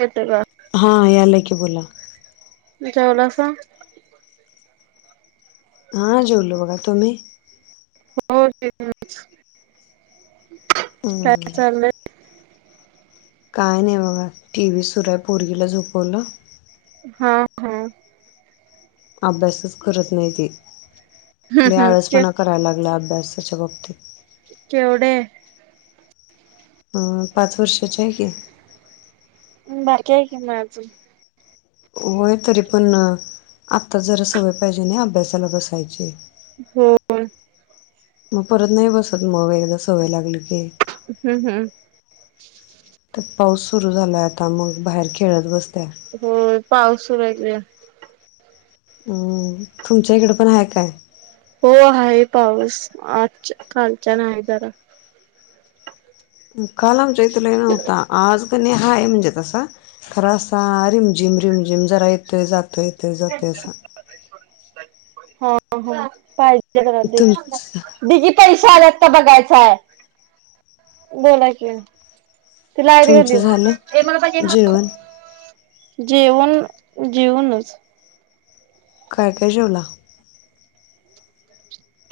येत का हा यालाय की बोला जेवलासा हा जेलो बघा तुम्ही हो ते हो काय नाही बघा टीव्ही सुरय पोरगला झोपवलं हा हा अभ्यासच करत नाही ती लै हम्म के आळसपणा करायला लागला अभ्यासाच्या वबक्ती केवडियाय अ पाच वर्षाचे आहे की बारकी आहे कि म अजून होय तरी पण आत्ता जरा सवय पाहिजे ना अभ्यासाला बसायची हो मग परत नाही बसत मग एकदा सवय लागली की हम्म हम्म तर पाऊस सुरु झालाय आता मग बाहेर खेळत बसत्या हो पाऊस सुरु हाय हिकडं अम्म तुमच्या इकडे पण आहे काय हो आहे पाऊस आज कालचान आहे जरा काल आमच्याकड लै नौता आज हाय म्हणजे असा खरा असा रिमझिम रिमझिम जरा येतोय जातोय येतोय जातय अस हा हा पाहिजे तुमच दिदी पैसे आला बघायचाय बोला कि [unintelligible] तुमचं झालं ते मला पाहिजे जेवण ह जेवन जेउनच च काय काय जेवला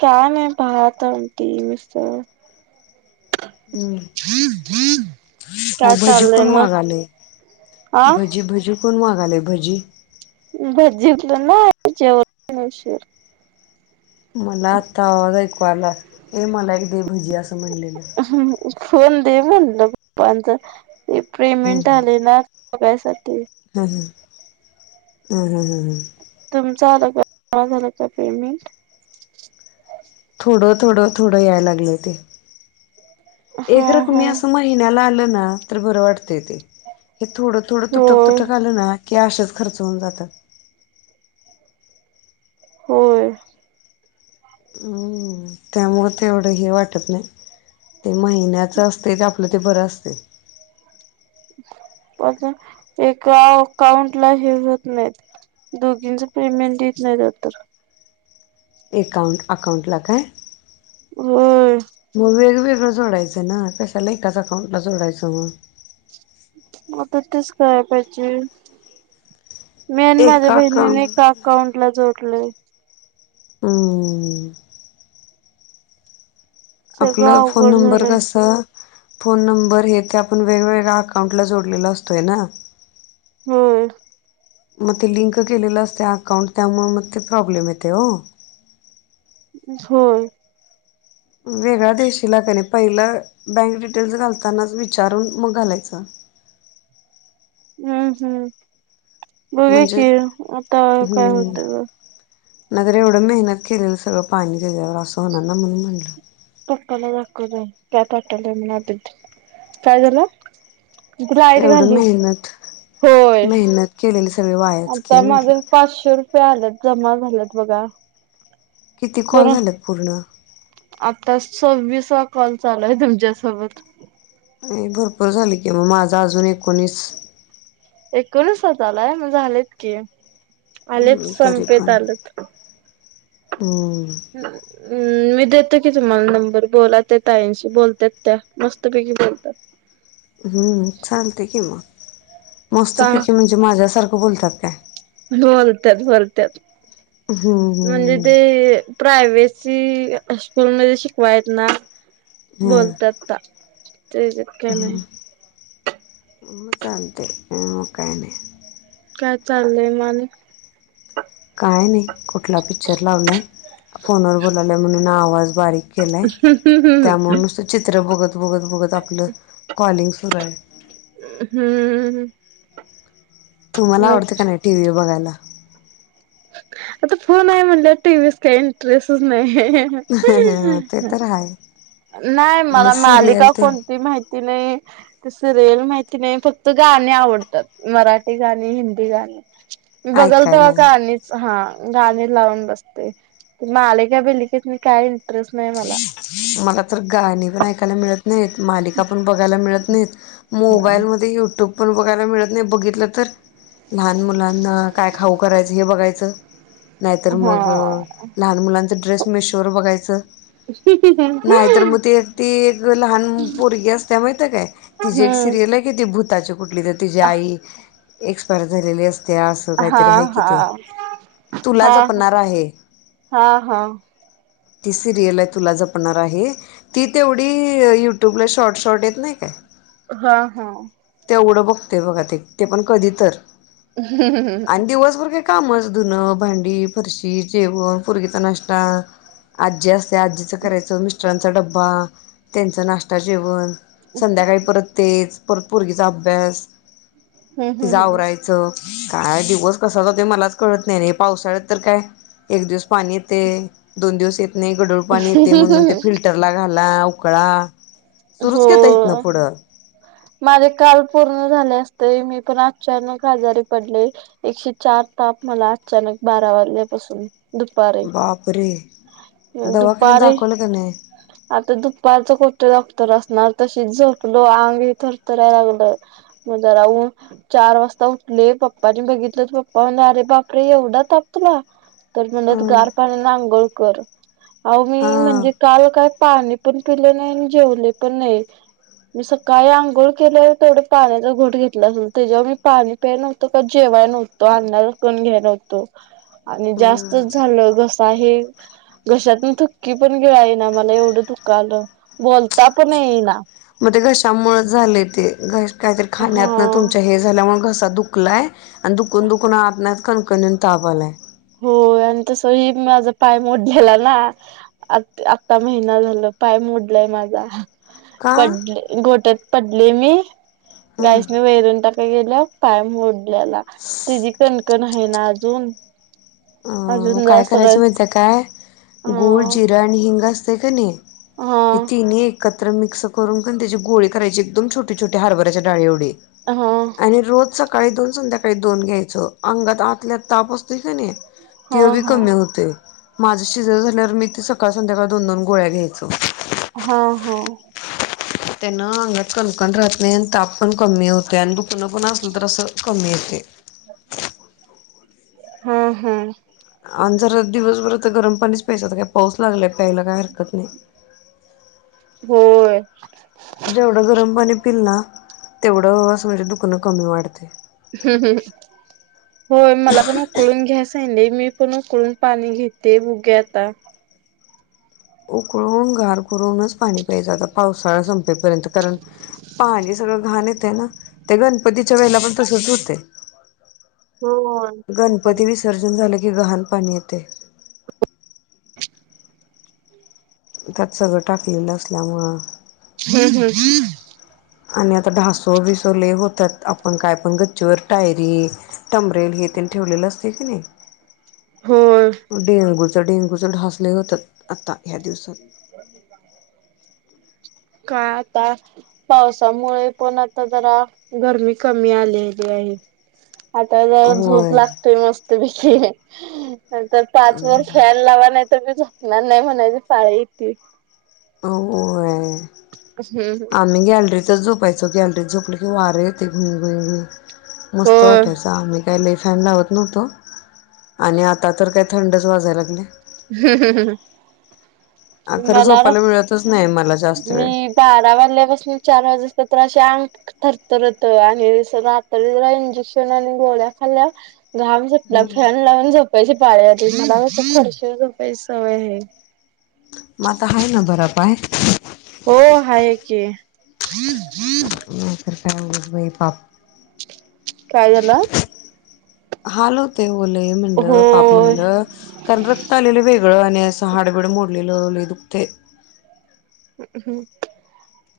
का नाही भात आमटी उसळ हम्म का मग भजी चालय कोण मग मागालय आ भजी भजी कोण मागालाय भजी भजी तर नाय जेवलो आम्ही उशीर मला आत्ता आवाज ऐकू आला ए मला एक देभजी असं म्हणलेलं फोन दे म्हणलं पप्पांच ते पेमेंट आलय ना बघायसाठी हम् हम हम् हम हम् हम तुमच आलं का झालं का पेमेंट थोडं थोडं थोडं याय लागलं ते एक हा रकम हा असं महिन्याला आलं ना तर बरं वाटतय ते हे थोडं थोडं तुटक होय तुटक आल ना की अशेच खर्च होऊन जातात हो हम् त्यामुळे तेवढं हे वाटत नाही ते महिन्याच असतय ते आपल्या ते बरं असतय प एका अकाउंट ला हे होत नाहीत दोघींच पेमेंट येत नाही तर तर अकाउंट अकाउंटला काय हम् मग वेगवेगळं जोडायचं ना कशाला एकाच अकाउंटला जोडायचं मग पाहिज मी आणि माझ्या एका बहिणीने अकाउंट एका अकाउंट ला जोड पले हम सगळं आपला फोन अवघड नंबर झालंय कसा फोन नंबर हे ते आपण वेगवेगळ्या अकाउंटला जोडलेला असतोय ना हम मग ते लिंक केलेलं असते अकाउंट त्यामुळे मग ते प्रॉब्लेम येते हो हो वेगळ्या देशीला कने पहिला बँक डिटेल् घालताना विचारून मग घालायच हम्म हम्म बघूया म्हणजे की आता काय होतं ग नाही तर एवढं मेहनत केलेल सगळं पाणी त्याच्यावर असं होणार ना म्हणून म्हटलं पप्पाला दाखवलं काय पटलय म्ह आ काय झालं लाईट एवढं घाली. मेहनत होय मेहनत केलेली सगळे वायाच की म्हंटलं आलत जमा झालात बघा किती कॉल बरं झाल पूर्ण आता सव्वीसवा कॉल चालू आहे तुमच्यासोबत नाही भरपूर झाली कि मग माझा अजून एकोणीस एकोणवीस होतलाय मग झालेत की आलेत तरी संपेत आलंत हो हम् मी देते की तुम्हाला नंबर बोला त्या ताईंशी बोलत त्या मस्तपैकी बोलतात ह हम्म चालते कि मग सांग मस्तपैकी म्हणजे माझ्या सारखं बोलतात काय बोलत्यात बोलत्यात हम्म म्हणजे हम्म ते प्रायव्सी स्कूलमध्ये शिकवायेत ना बोलतात त्या तेचक नाही म मझते मकायने काय चाललय मालिक काय नाही कुठला पिक्चर लावलाय फोनवर बोलालाय म्हणून आवाज बारीक केलाय त्यामुळं नुस्त चित्रं बघत बघत बघत आपल कॉलिंग खरय हम्म तुम्हाला मग आवडतें का नाही टीव्ही बघायला आता फोन आहे म्हणल्याव टीव्हीत काही इंटरेस्टच नाही. ह ते ह तर आहे नाही मग मला मालिका सिरियल ते कोणती माहिती नाही ते सिरियल माहिती नाही फक्त गाणी आवडतात मराठी गाणी हिंदी गाणी मी बघलतो बा ऐकायला का आणिच हा गाणी लावून बसते माले का बलिकेत म काय इंटरेस्ट नाही मला मला तर गाणी पण ऐकायला मिळत नाही मालिका पण बघायला मिळत नाहीत मोबाईलमध्ये युट्यूब ण बघायला मिळत नाही बघितलं तर लहान मुलांना काय खाऊ करायचं हे बघायच नाहीतर हा मग लहान मुलांच ड्रेस मी शर बघायचं [inaudible] नाही तर मग त ती एक लहान पोरगी असते माहिित काय तिची एक हम्म सिरियल आहे कि ती भू ताची कुठली तररी तिची आई एक्सपायर झालेली असते ते असं हा हा काहीतरी आहे कि हा ते तुला हा जपणार आहे हा हा तिसरीला तुला जपणार आहे ती तेवढी युट्युबला शॉर्ट शॉर्ट येत नाही काय हा हा तेवढं बघते बघा ते ते पण कधी तर हम्म ह आणि दिवसभर काय कामच धुनं भांडी फरशी जेवण परगचा नाश्ता आज्जी असत त्या आजीचं करायचं मिस्टरांचा डब्बा त्यांचं नाश्ता जेवण संध्याकाळी परत तेज परत पर्गीचा अभ्यास तिचां हम्म आवरायचं काय दिवस कसाच ते मलाच कळत नाही र पावसाळ्यात तर काय एक दिवस पाणी येते दोन दिवस येत नाही गडोळ पाणी येते म्हणून ते फिल्टरला घाल खला उकळा सुरूच की आता इथनं हो पुढं माझे काल पूर्ण झा अस मी पण अ आजारी पडले एकशे चार तप मला अ वाल्यापासून बापरे दवाखान्यात दुपारही दाखवलं का नाही? आता दुपारच कोठत दगत असणार त झलंग रथराय लागलं म्ह चार वा उठले पप्पानी बघितलं तर पप्पा म्हणे अरे बापरे एवढा तापतला तर म्हणडात अं गार पाणी नांगोळकर अ मी म्हणजे हा काल काय पाणी पण पिले नाही आणि जेवले पण नाही मी सकाळी आंघोळ केले तेवढे पाण्याचा घोठ घेतला असेल ते जेवर्हा मी पाणी प्याय नव्हतं का जेव अ घस्त झा घशातून थुक्की की पण घे ना मला एवढं दु क आलं ब त्यापण ये ना मग ते घशामुळे झाले ते घ काहीतरी खाण्यातन हा तुमच्या हे झाल्यामुळे घसा दुखलाय आणि दुकून दुखून आ कनकनून तावाल आहे [inaudible] तस ह माझा पाय मोडलेला ना आता महिना झाला पाय मोडलाय मा का पड घोटत पडले मी हं गायस म वैरून टाक गेल्या पाय मोडल्याला तझी कणकण आहे ना अजून अ अजून काय जास्त करायचं रस माहि काय हा गूळ जिरां आणि हिंग असतय का नाही हा इ नक तर मिक्स करूनण त्याची गोळी करायची एकदम छोटेछटे हारबराच्या डाळी एवे हा आणि रोज सका काळी दोन संध्याकाळी दोन घ्यायचं अंगात आतल्यात ताप असतोय का नाही हा हा ते बी कमी हा होते माझं शिजव झाल्यावर मी ते सकाळ संध्याकाळ दोन दोन गोळ्या घ्यायचं हा हा त्यांना अंगात कणकण राहत नाही ताप पण कमी होते आणि दु पुन पुणा्हा असलं तर असं कमी येतय हा हा आणि जरा दिवसभर तर गरम पाणीच प्यायचं काय पाऊस लागलाय प्यायला काय हरकत नाही. होय - जेवढं गरम पाणी पिल ना तेवढं म्हणजे दुखणं कमी वाढते. हम्म हम् होय मला पण उकळून घ्यास आण मी पण उकळून पाणी घेते बघूया आता उकळून. गार करूनच पाणी प्यायचं आता पावसाळा संप संपेपर्यंत कारण पाणी सगळ घाण येतय ना गणपतीच्या वेळेला पण तसच होतय. होय गणपती विसर्जन झाले की घाण पाणी येते. त्यात सगळं टाकलेलं असल्यामुळं हम हम ह् आणि आता ढासो बिसवले होतात आपण काय पण गच्चीवर टायरी टबरेल त ठेवलेलं असते की नाही. हो डेंग्यू ढास लई होतात आता ह्या दिवसात [inaudible] का आता पावसामुळे पण आता जरा गरमी कमी आलेली आहे [inaudible] आता जर झूप होय लागतेय मस्तपैकी तर पाच वर फॅन लावा नाही म झपणार नाही म्हणायची पाळी येती होय हम्म आम्ही गॅलरी तच झोप झोपायचो गॅलरी झोपलो की वार येतोय घुई घुई घई मस्त होय. वाटायचं आम्ही काय फॅन लावत नव्हतो आणि आता तर काय थंडच वाजायला लागले. हम्म हम्म हम अ खरं झोपायला मिळतच नाही मला. जास्त वेळ मी बारा वाजल्यापासून चार वाजे अंग थरथरत आणि रात्री ज इंजेक्शन आणि गोळ्या घाम सुटला फॅन लावून झोपाय पाळी आली मला कशी फरशीवर झोपायची सवय हाय मता आहे ना बरा पाय हम्म हम्म तर काय बाई उगाच पापा काय झालं हाल होत बलई म्हणलं पाप होय म्हणलं कारण रक्त आलेलं वेगळं आणि असं हाडबिड मोडलेल ल लई दुखतंय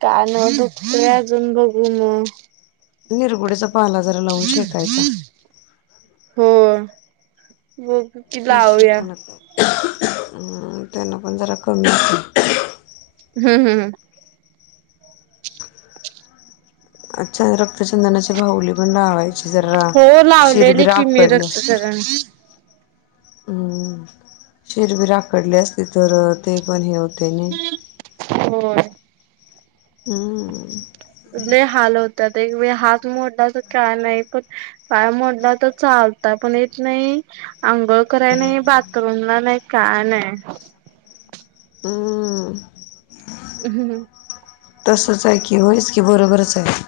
कान दुकतय अजून बघू मग निरगुडीचा पाला जरा लावून शेकायचा वो कि लाऊ या अ त्यांना पण जरा कमी हम्म हम्म हम अच्छा रक्तचंदनाची भाऊली पण लावा जरा हो शीर लावलेली बीर की मी काढली. रक्तचरण. हम्म शिर बीर आखडली असते तर ते पण हे. होतंय नई. होय हम्म लय हाल होत त्यात एक वेळ हात मोडला तर काय नाही पण पाय मोडला तर चालत पण येत नाही. आंघोळ कराय नाही बाथरूमला नाही काय नाही. हम्म हम्म तसच आहे की होयस की बरोबरच आहे.